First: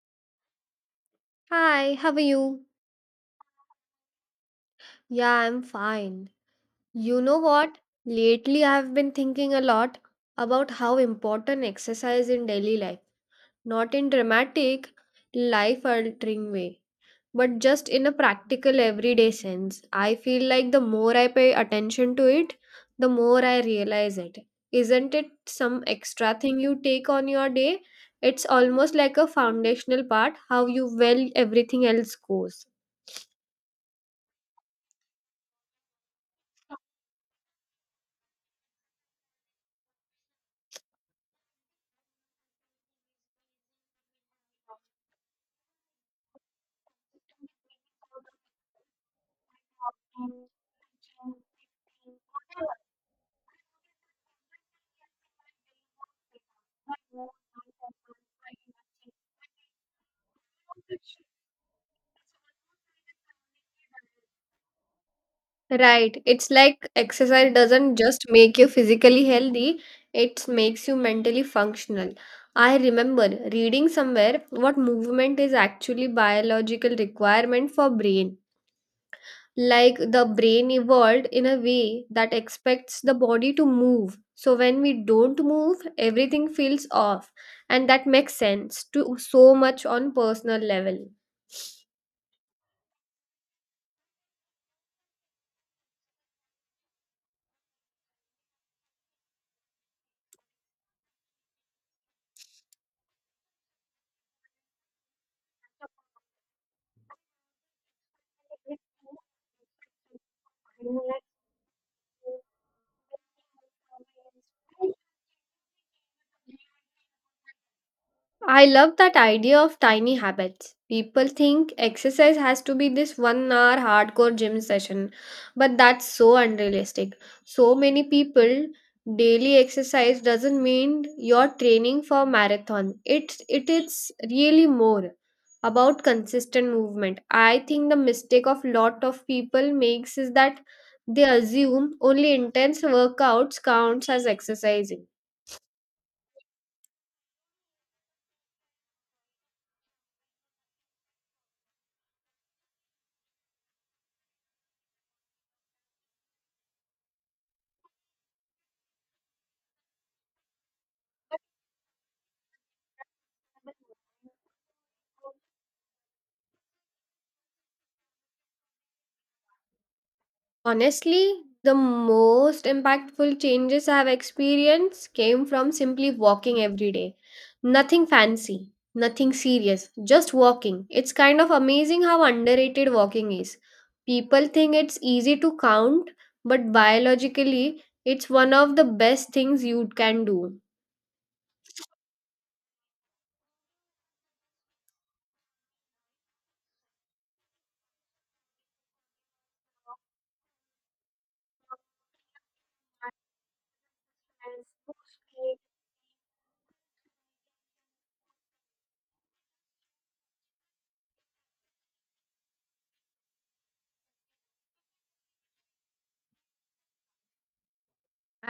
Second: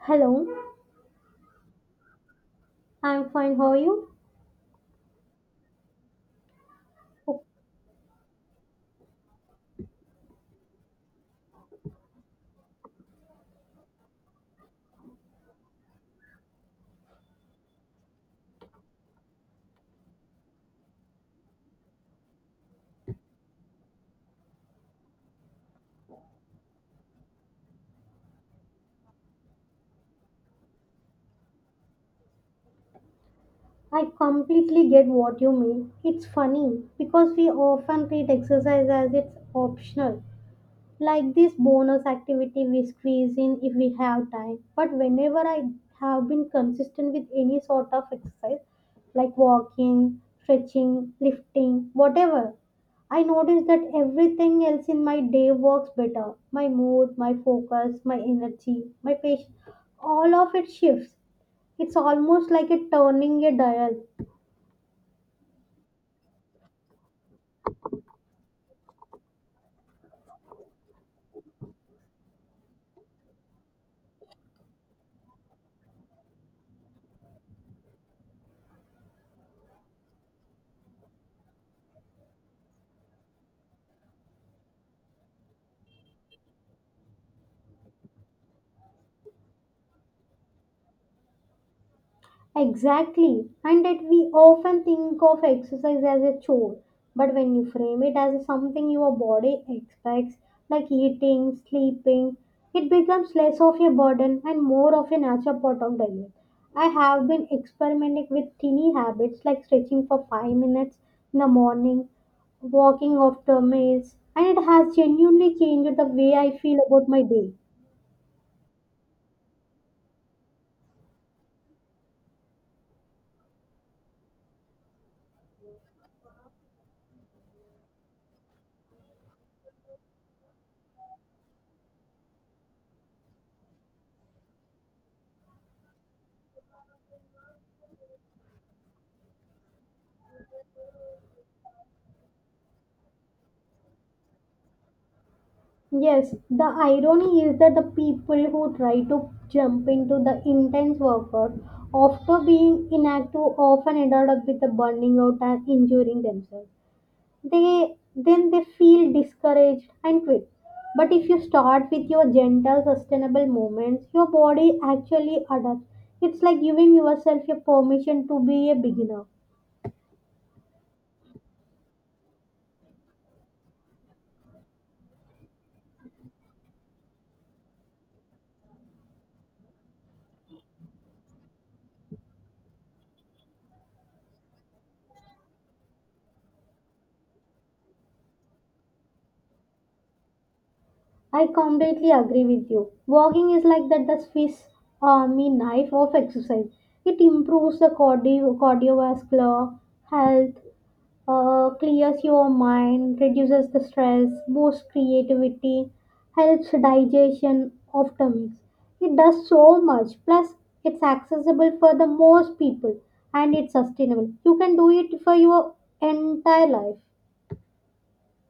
Hello, Hi, how are you? I'm fine. How are you? Yeah, I'm fine. You know Oh, what? Lately, I've been thinking a lot about how important exercise in daily life, not in dramatic, life altering way, but just in a practical, everyday sense. I feel like the more I pay attention to it, the more I realize it. Isn't it some extra thing you take on your day? It's almost like a foundational part, how you well everything else goes. I completely get what you mean. It's funny because we often treat exercise as it's optional, like this bonus activity we squeeze in if we have time. But whenever I have been consistent with any sort of exercise, like walking, stretching, lifting, whatever, I noticed that everything else in my day works better. My mood, my focus, my energy, my patience, all of it shifts. It's almost like a turning a dial. Right. It's like exercise doesn't just make you physically healthy, it makes you mentally functional. I remember reading somewhere what movement is actually biological requirement for brain, like the brain evolved in a way that expects the body to move, so when we don't move everything feels off, and that makes sense to so much on personal level. Exactly. And that we often think of exercise as a chore. But when you frame it as something your body expects, like eating, sleeping, it becomes less of a burden and more of a natural part of daily life. I have been experimenting with tiny habits like stretching for 5 minutes in the morning, walking after meals, and it has genuinely changed the way I feel about my day. I love that idea of tiny habits. People think exercise has to be this 1-hour hardcore gym session, but that's so unrealistic. So many people daily exercise doesn't mean you're training for marathon. It is really more about consistent movement. I think the mistake of lot of people makes is that they assume only intense workouts counts as exercising. Yes, the irony is that the people who try to jump into the intense workout after being inactive often ended up with a burning out and injuring themselves. They then they feel discouraged and quit. But if you start with your gentle, sustainable movements, your body actually adapts. It's like giving yourself a permission to be a beginner. Honestly, the most impactful changes I have experienced came from simply walking every day. Nothing fancy, nothing serious, just walking. It's kind of amazing how underrated walking is. People think it's easy to count, but biologically, it's one of the best things you can do. I completely agree with you. Walking is like that the Swiss Army knife of exercise. It improves the cardiovascular health, clears your mind, reduces the stress, boosts creativity, helps digestion of tummies. It does so much. Plus, it's accessible for the most people and it's sustainable. You can do it for your entire life.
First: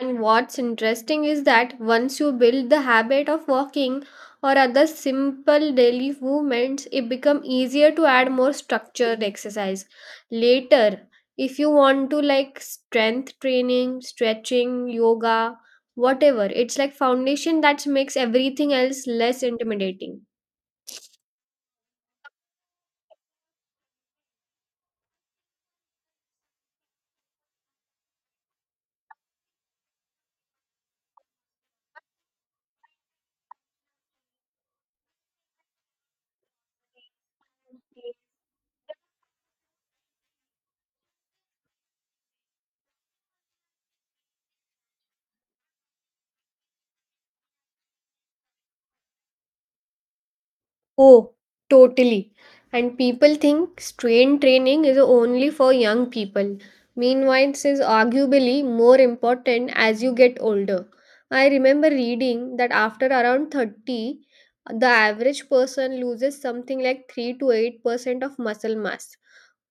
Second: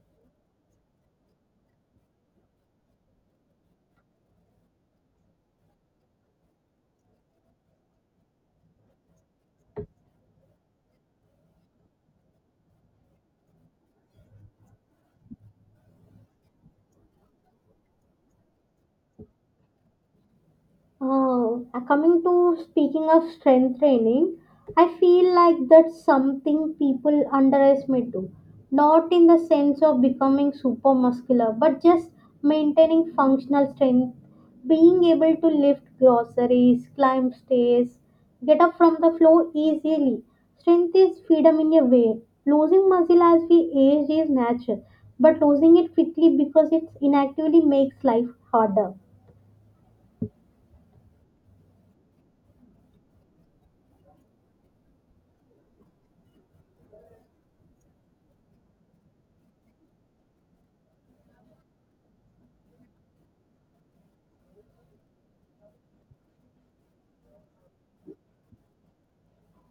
And what's interesting is that once you build the habit of walking or other simple daily movements, it becomes easier to add more structured exercise. Later, if you want to like strength training, stretching, yoga, whatever, it's like foundation that makes everything else less intimidating. Oh. Coming to speaking of strength training, I feel like that's something people underestimate too. Not in the sense of becoming super muscular, but just maintaining functional strength, being able to lift groceries, climb stairs, get up from the floor easily. Strength is freedom in a way. Losing muscle as we age is natural, but losing it quickly because it's inactively makes life harder. Oh, totally. And people think strain training is only for young people. Meanwhile, it is arguably more important as you get older. I remember reading that after around 30, the average person loses something like 3 to 8% of muscle mass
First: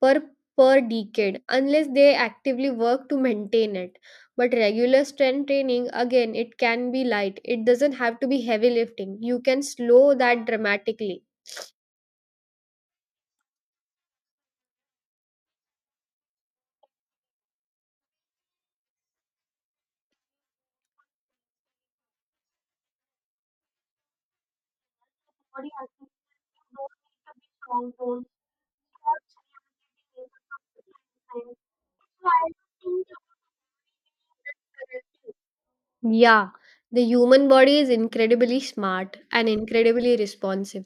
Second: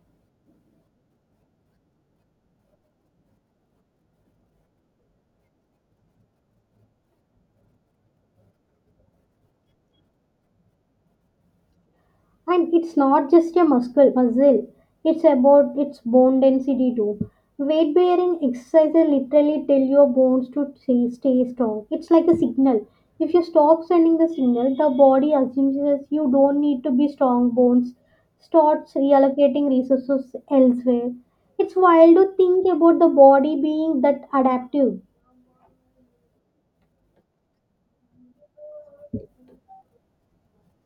per per decade unless they actively work to maintain it. But regular strength training, again, it can be light, it doesn't have to be heavy lifting, you can slow that dramatically. And it's not just a muscle, it's about its bone density too. Weight bearing exercises literally tell your bones to stay strong. It's like a signal. If you stop sending the signal, the body Body assumes action, you you don't need to don't be need to be strong. strong, Bones don't starts start reallocating reacting in resources the elsewhere. competition. It's wild So to I think about the think body being that about, adaptive. yeah, the human body is incredibly smart and incredibly responsive.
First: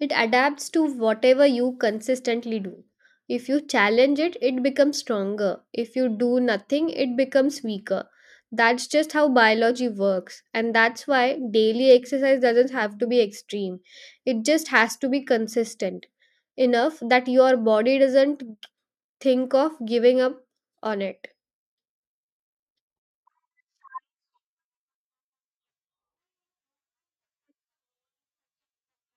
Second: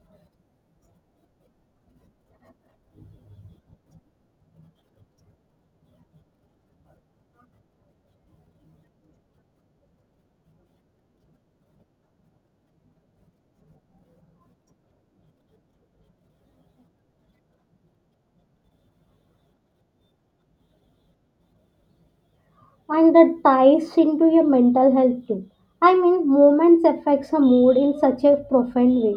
It adapts to whatever you consistently do. If you challenge it, it becomes stronger. If you do nothing, it becomes weaker. That's just how biology works, and that's why daily exercise doesn't have to be extreme. It just has to be consistent enough that your body doesn't think of giving up on it. And that ties into your mental health too. I mean, movements affects a mood in such a profound way.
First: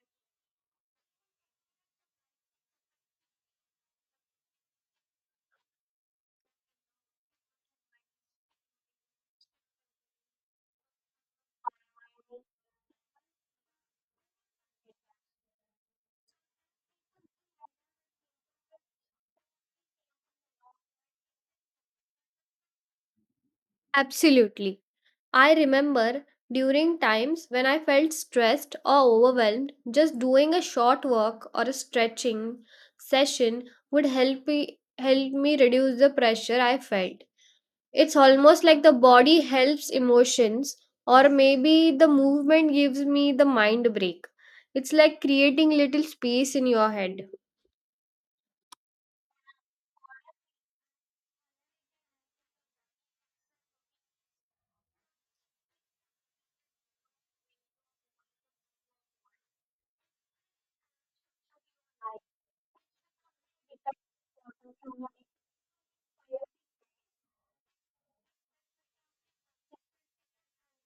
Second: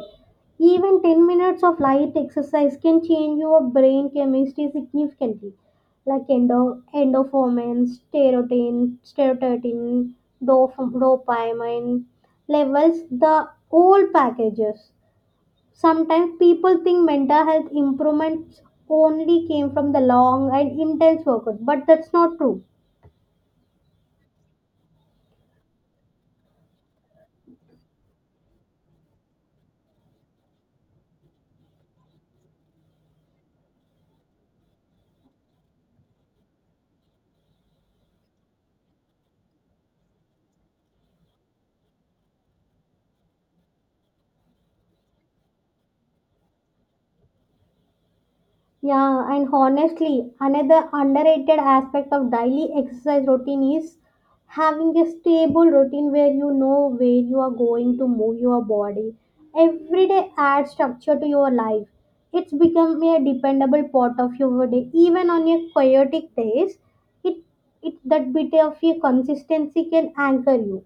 Even 10 minutes of light exercise can change your brain chemistry significantly, like endorphins, serotonin, dopamine levels, the whole packages. Sometimes people think mental health improvements only came from the long and intense workout, but that's not true. Absolutely. I remember during times when I felt stressed or overwhelmed, just doing a short walk or a stretching session would help me reduce the pressure I felt. It's almost like the body helps emotions, or maybe the movement gives me the mind break. It's like creating little space in your head. Yeah, and honestly, another underrated aspect of daily exercise routine is having a stable routine where you know where you are going to move your body. Every day adds structure to your life. It's become a dependable part of your day. Even on your chaotic days, it, it that bit of your consistency can anchor you.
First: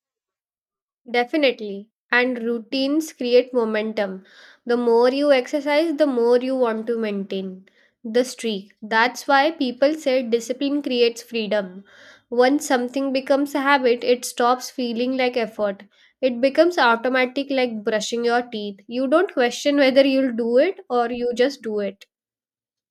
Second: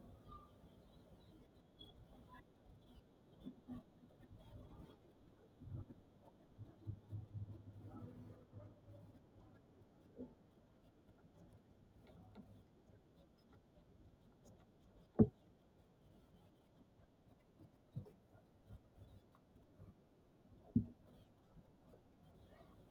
Definitely. And routines create momentum. The more you exercise, the more you want to maintain the streak. That's why people say discipline creates freedom. Once something becomes a habit, it stops feeling like effort. It becomes automatic, like brushing your teeth. You don't question whether you'll do it or you just do it.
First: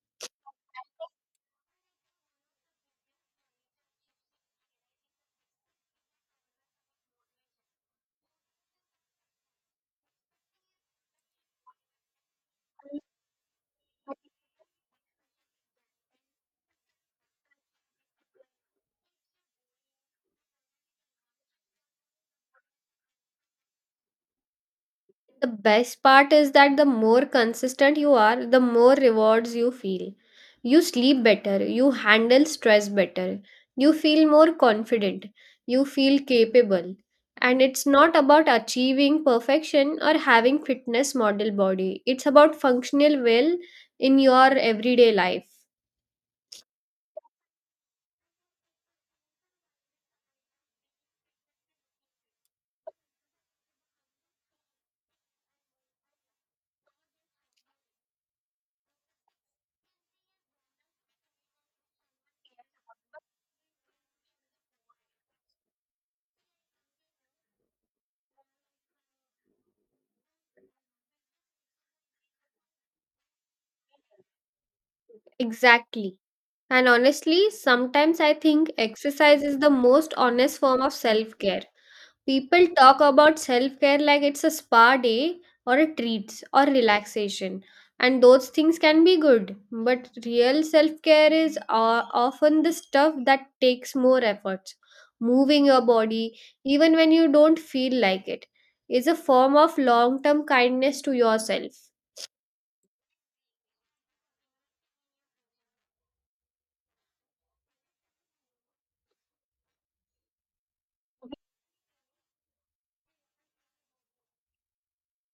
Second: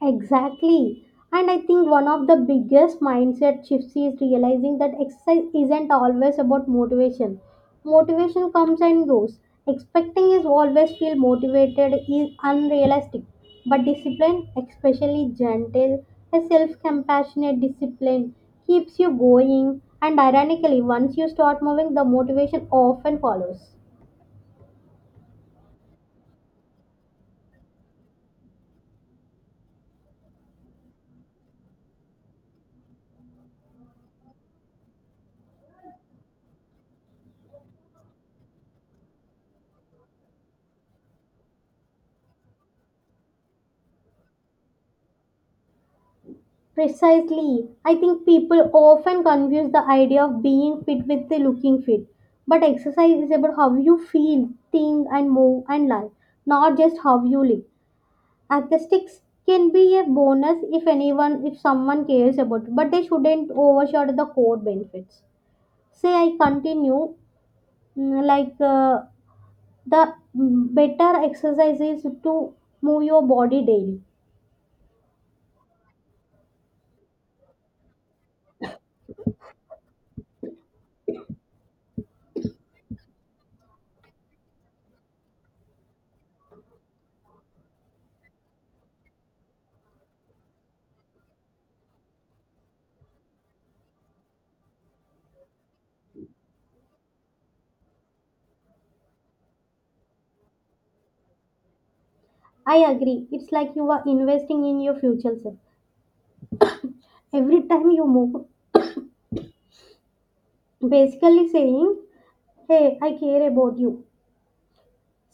Exactly. And I think one of the biggest mindset shifts is realizing that exercise isn't always about motivation. Motivation comes and goes. Expecting is always feel motivated is unrealistic. But discipline, especially gentle, a self compassionate discipline, keeps you going. And ironically, once you start moving, the motivation often follows. The best part is that the more consistent you are, the more rewards you feel. You sleep better, you handle stress better, you feel more confident, you feel capable. And it's not about achieving perfection or having fitness model body. It's about functional well in your everyday life. Precisely. I think people often confuse the idea of being fit with the looking fit. But exercise is about how you feel, think, and move and live, not just how you live. Aesthetics can be a bonus if anyone, if someone cares about it, but they shouldn't overshadow the core benefits. Say I continue, mm, like uh, better exercise is to move your body daily. Exactly. And honestly, sometimes I think exercise is the most honest form of self-care. People talk about self care like it's a spa day or a treats or relaxation, and those things can be good. But real self care is often the stuff that takes more efforts. Moving your body, even when you don't feel like it, is a form of long term kindness to yourself. I agree. It's like you are investing in your future self every time you move, basically saying, hey, I care about you.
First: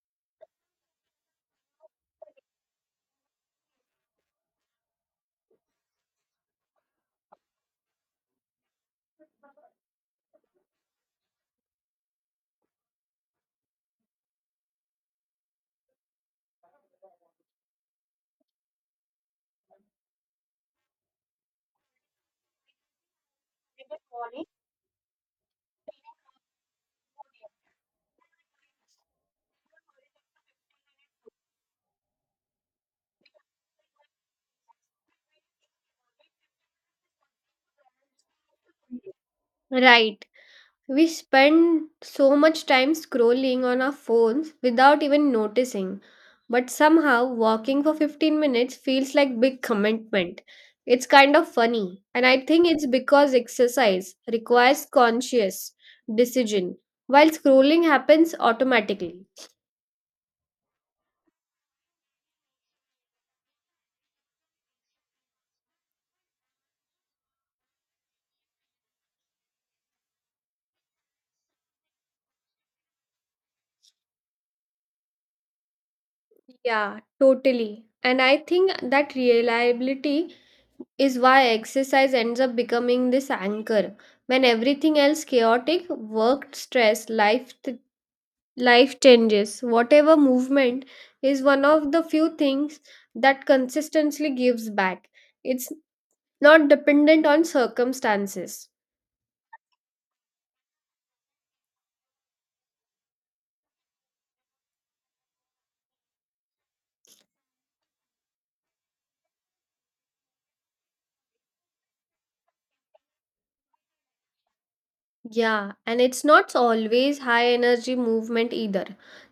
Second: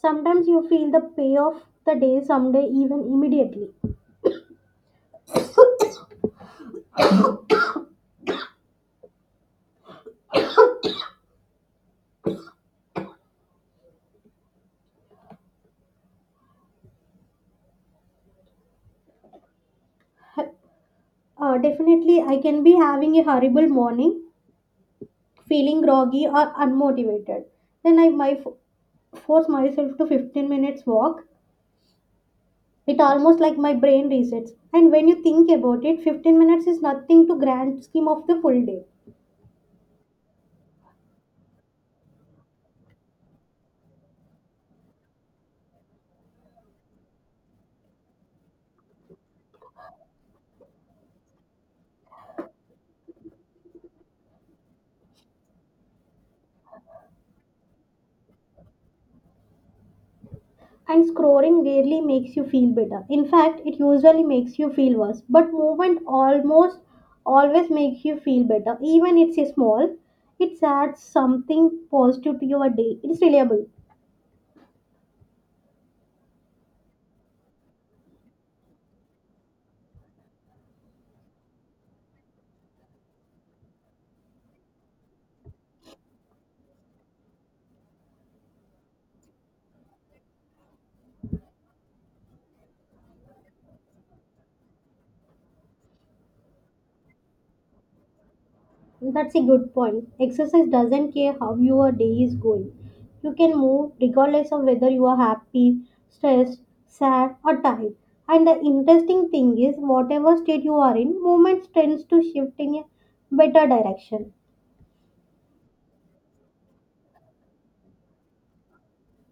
Sometimes you feel the pay of the day someday, even immediately. Definitely. I can be having a horrible morning, feeling groggy or unmotivated, then I my force myself to 15 minutes walk. It almost like my brain resets, and when you think about it, 15 minutes is nothing to grand scheme of the full day. Right. We spend so much time scrolling on our phones without even noticing, but somehow walking for 15 minutes feels like big commitment. It's kind of funny, and I think it's because exercise requires conscious decision, while scrolling happens automatically. And scoring rarely makes you feel better. In fact, it usually makes you feel worse. But movement almost always makes you feel better. Even it's a small, it adds something positive to your day. It's reliable. Yeah, totally. And I think that reliability is why exercise ends up becoming this anchor. When everything else chaotic, work, stress, life. Changes, whatever, movement is one of the few things that consistently gives back. It's not dependent on circumstances. That's a good point. Exercise doesn't care how your day is going. You can move regardless of whether you are happy, stressed, sad, or tired. And the interesting thing is, whatever state you are in, movement tends to shift in a better direction. Yeah, and it's not always high energy movement either.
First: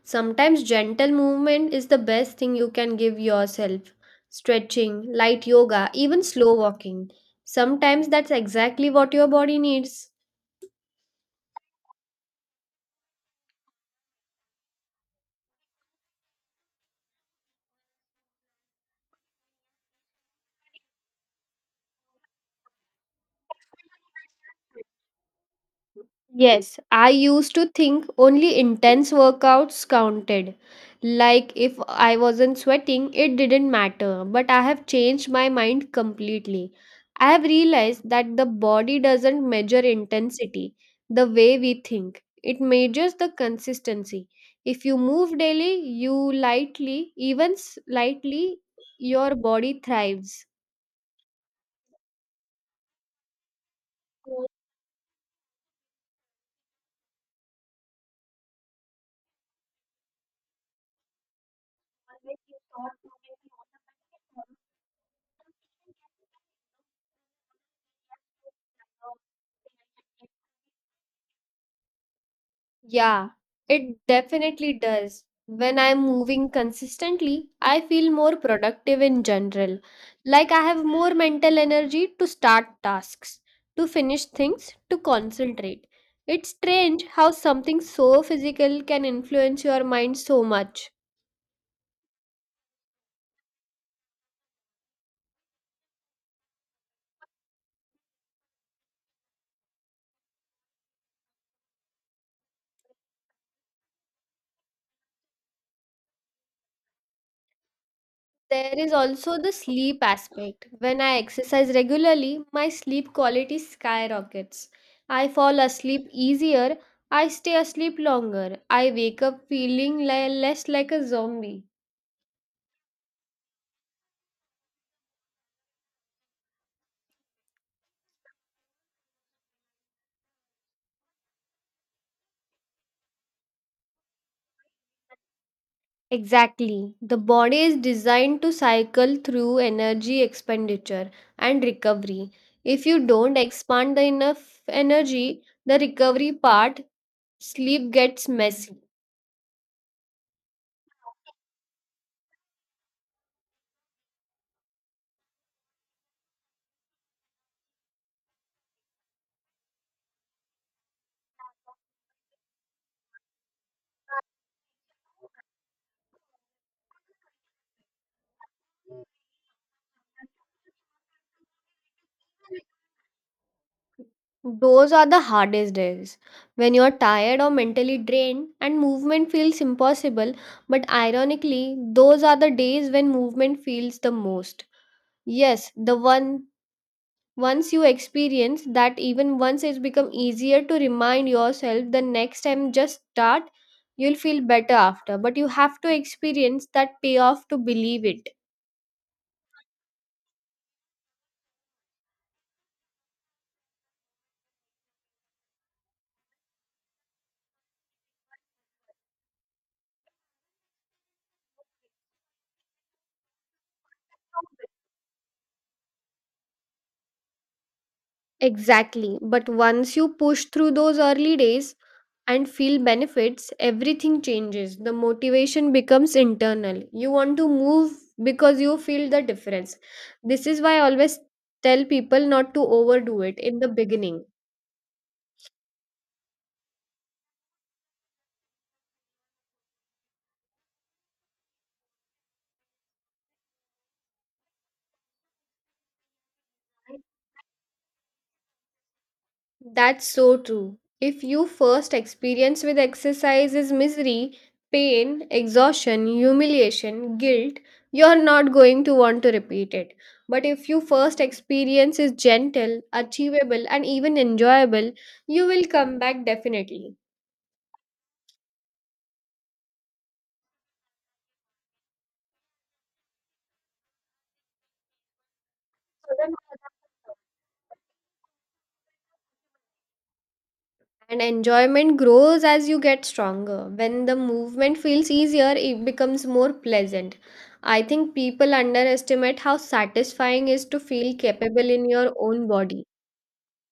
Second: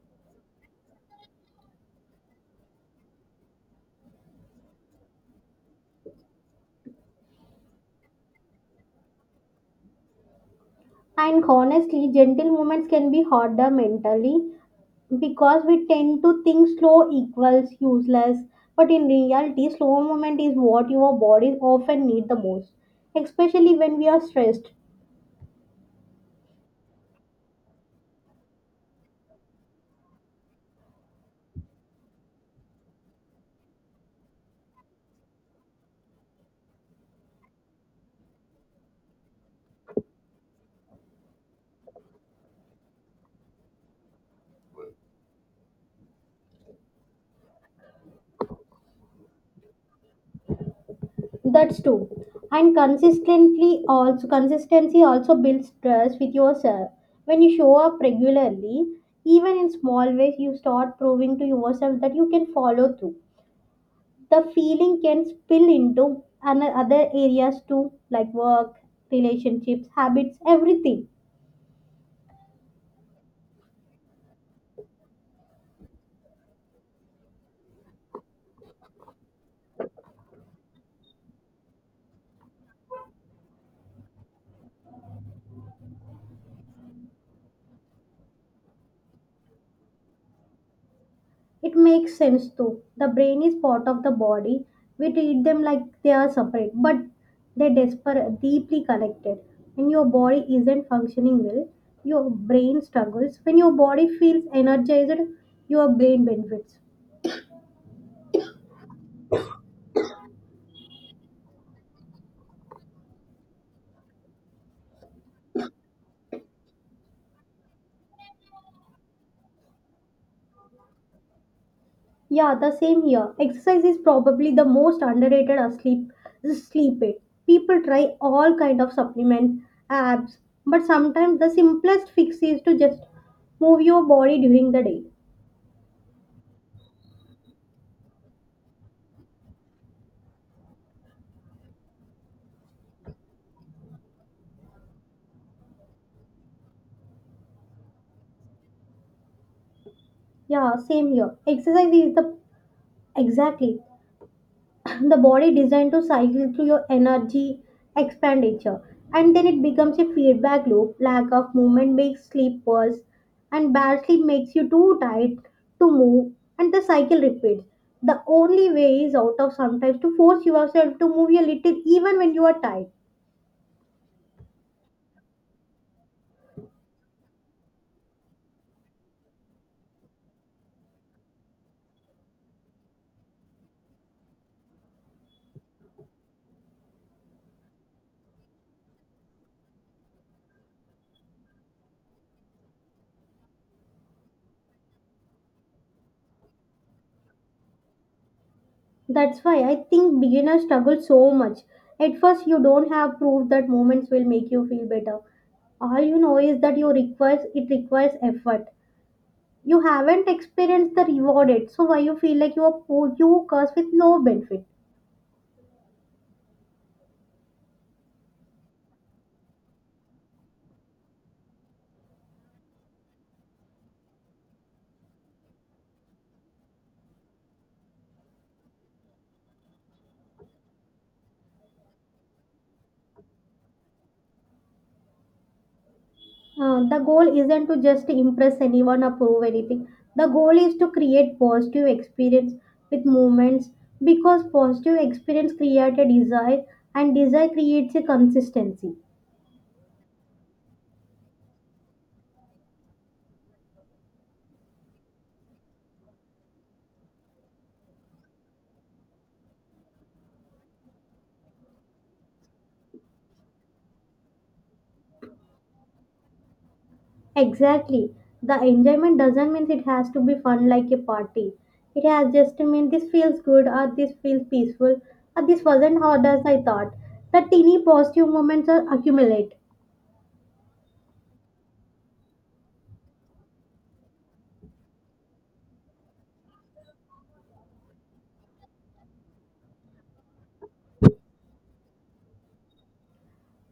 Sometimes gentle movement is the best thing you can give yourself. Stretching, light yoga, even slow walking. Sometimes that's exactly what your body needs. And honestly, gentle moments can be harder mentally because we tend to think slow equals useless. But in reality, slow movement is what your body often need the most, especially when we are stressed. Yes, I used to think only intense workouts counted. Like if I wasn't sweating, it didn't matter. But I have changed my mind completely. I have realized that the body doesn't measure intensity the way we think, it measures the consistency. If you move daily, you lightly, even slightly, your body thrives. That's true. And consistently also consistency also builds trust with yourself. When you show up regularly, even in small ways, you start proving to yourself that you can follow through. The feeling can spill into other areas too, like work, relationships, habits, everything. Yeah, it definitely does. When I'm moving consistently, I feel more productive in general. Like I have more mental energy to start tasks, to finish things, to concentrate. It's strange how something so physical can influence your mind so much. It makes sense too. The brain is part of the body. We treat them like they are separate, but they desper deeply connected. When your body isn't functioning well, your brain struggles. When your body feels energized, your brain benefits. There is also the sleep aspect. When I exercise regularly, my sleep quality skyrockets. I fall asleep easier, I stay asleep longer, I wake up feeling less like a zombie. Yeah, the same here. Exercise is probably the most underrated asleep sleep aid. People try all kind of supplements, abs, but sometimes the simplest fix is to just move your body during the day. Exactly. The body is designed to cycle through energy expenditure and recovery. If you don't expand the enough energy, the recovery part, sleep gets messy. Yeah, same here. Exercise is the exactly the body designed to cycle through your energy expenditure. And then it becomes a feedback loop. Lack of movement makes sleep worse, and bad sleep makes you too tired to move, and the cycle repeats. The only way is out of sometimes to force yourself to move a little, even when you are tired. Those are the hardest days when you're tired or mentally drained and movement feels impossible. But ironically, those are the days when movement feels the most. Yes, the one once you experience that, even once, it's become easier to remind yourself the next time, just start, you'll feel better after. But you have to experience that payoff to believe it. That's why I think beginners struggle so much. At first, you don't have proof that movements will make you feel better. All you know is that you requires it requires effort. You haven't experienced the reward yet, so why you feel like you are poor, you curse with no benefit. Exactly. But once you push through those early days and feel benefits, everything changes. The motivation becomes internal. You want to move because you feel the difference. This is why I always tell people not to overdo it in the beginning. The goal isn't to just impress anyone or prove anything. The goal is to create positive experience with movements, because positive experience creates a desire, and desire creates a consistency. That's so true. If your first experience with exercise is misery, pain, exhaustion, humiliation, guilt, you're not going to want to repeat it. But if your first experience is gentle, achievable, and even enjoyable, you will come back definitely. Exactly. The enjoyment doesn't mean it has to be fun like a party. It has just to mean this feels good, or this feels peaceful, or this wasn't hard as I thought. The teeny positive moments are accumulate. And enjoyment grows as you get stronger. When the movement feels easier, it becomes more pleasant. I think people underestimate how satisfying is to feel capable in your own body.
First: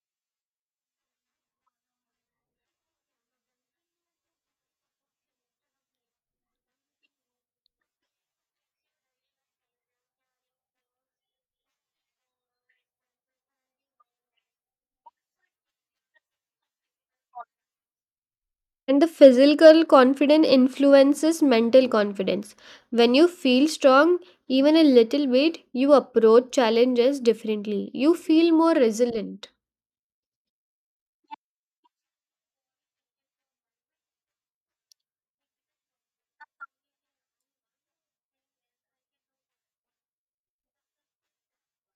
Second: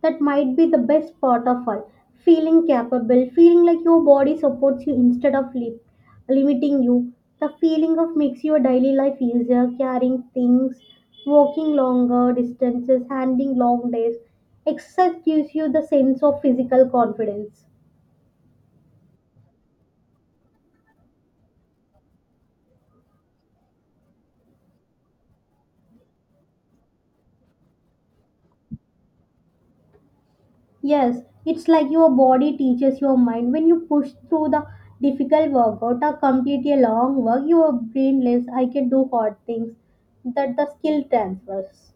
That might be the best part of all, feeling capable, feeling like your body supports you instead of limiting you. The feeling of makes your daily life easier, carrying things, walking longer distances, handling long days. Exercise gives you the sense of physical confidence. And the physical confidence influences mental confidence. When you feel strong, even a little bit, you approach challenges differently. You feel more resilient. Yes, it's like your body teaches your mind. When you push through the difficult workout or complete a long work, your brain lives, I can do hard things. That the skill transfers.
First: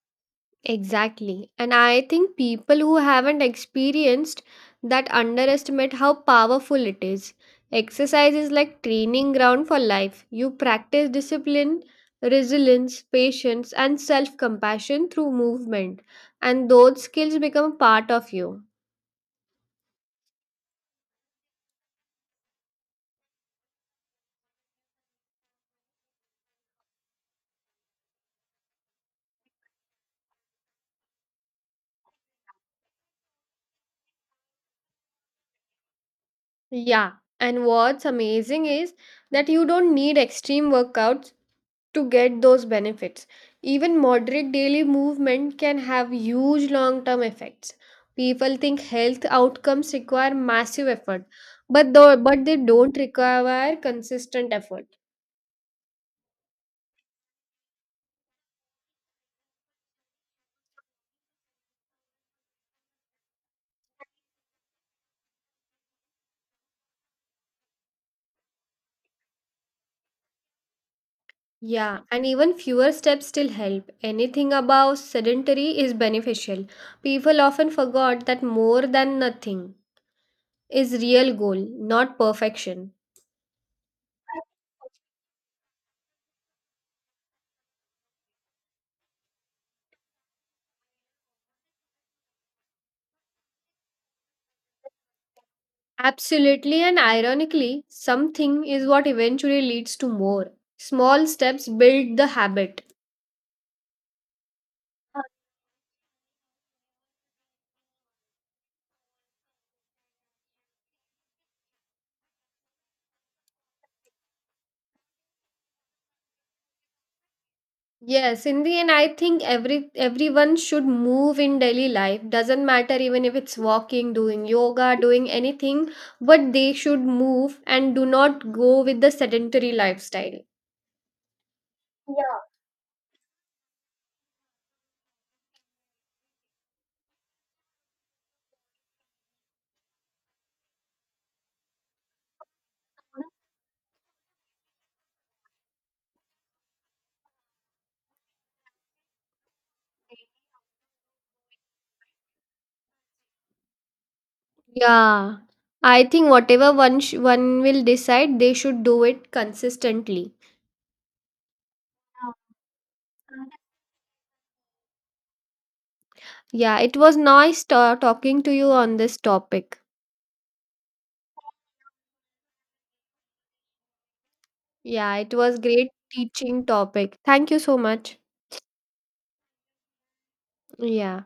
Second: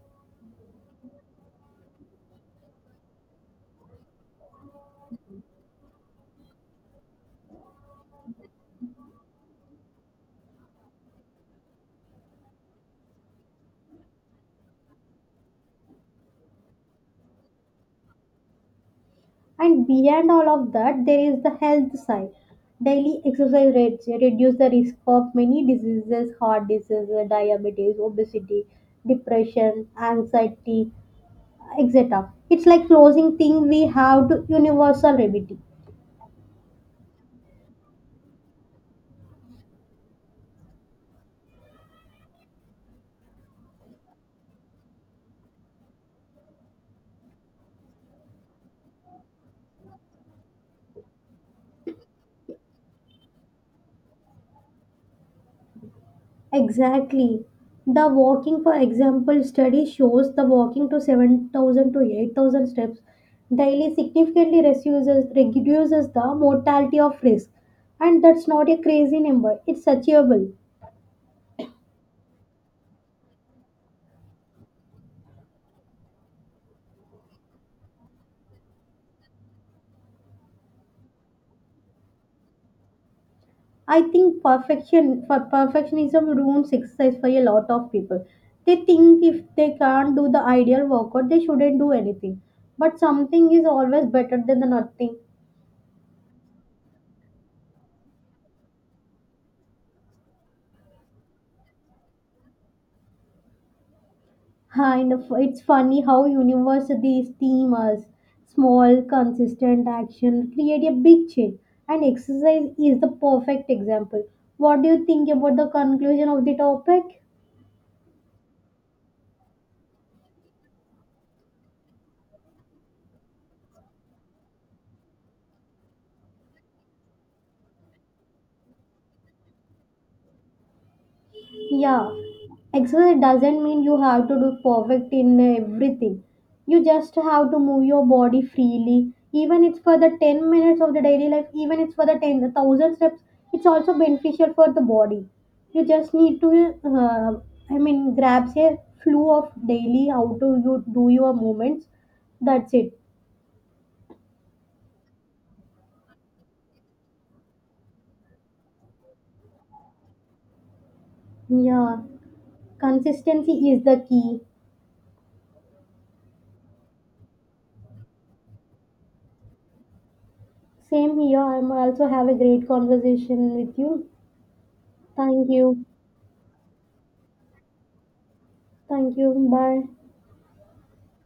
Exactly. And I think people who haven't experienced that underestimate how powerful it is. Exercise is like training ground for life. You practice discipline, resilience, patience, and self compassion through movement, and those skills become part of you. And beyond all of that, there is the health side. Daily exercise rates reduce the risk of many diseases, heart disease, diabetes, obesity, depression, anxiety, etc. It's like closing thing we have to universal remedy. Yeah. And what's amazing is that you don't need extreme workouts to get those benefits. Even moderate daily movement can have huge long term effects. People think health outcomes require massive effort, but they don't require consistent effort. Exactly. The walking, for example, study shows the walking to 7,000 to 8,000 steps daily significantly reduces the mortality of risk. And that's not a crazy number, it's achievable. Yeah, and even fewer steps still help. Anything above sedentary is beneficial. People often forgot that more than nothing is real goal, not perfection. I think perfection for perfectionism ruins exercise for a lot of people. They think if they can't do the ideal workout, they shouldn't do anything. But something is always better than the nothing. Absolutely, and ironically, something is what eventually leads to more. Small steps build the habit. And it's funny how universities theme us. Small, consistent action create a big change. And exercise is the perfect example. What do you think about the conclusion of the topic? Yes, in the end, I think everyone should move in daily life. Doesn't matter, even if it's walking, doing yoga, doing anything, but they should move and do not go with the sedentary lifestyle. Yeah, Yeah. exercise doesn't mean you have to do perfect in everything. You just have to move your body freely. Even it's for the 10 minutes of the daily life, even it's for the 10, the 1,000 steps, it's also beneficial for the body. You just need to, I mean, grab a flow of daily how to you do your movements. That's it. Yeah, I think whatever one will decide, they should do it consistently. Yeah, consistency is the key. Yeah, it was nice talking to you on this topic. Same here. I'm also have a great conversation with you. Yeah, it Thank was you. great teaching topic. Thank you so much. Thank you. Bye. Yeah.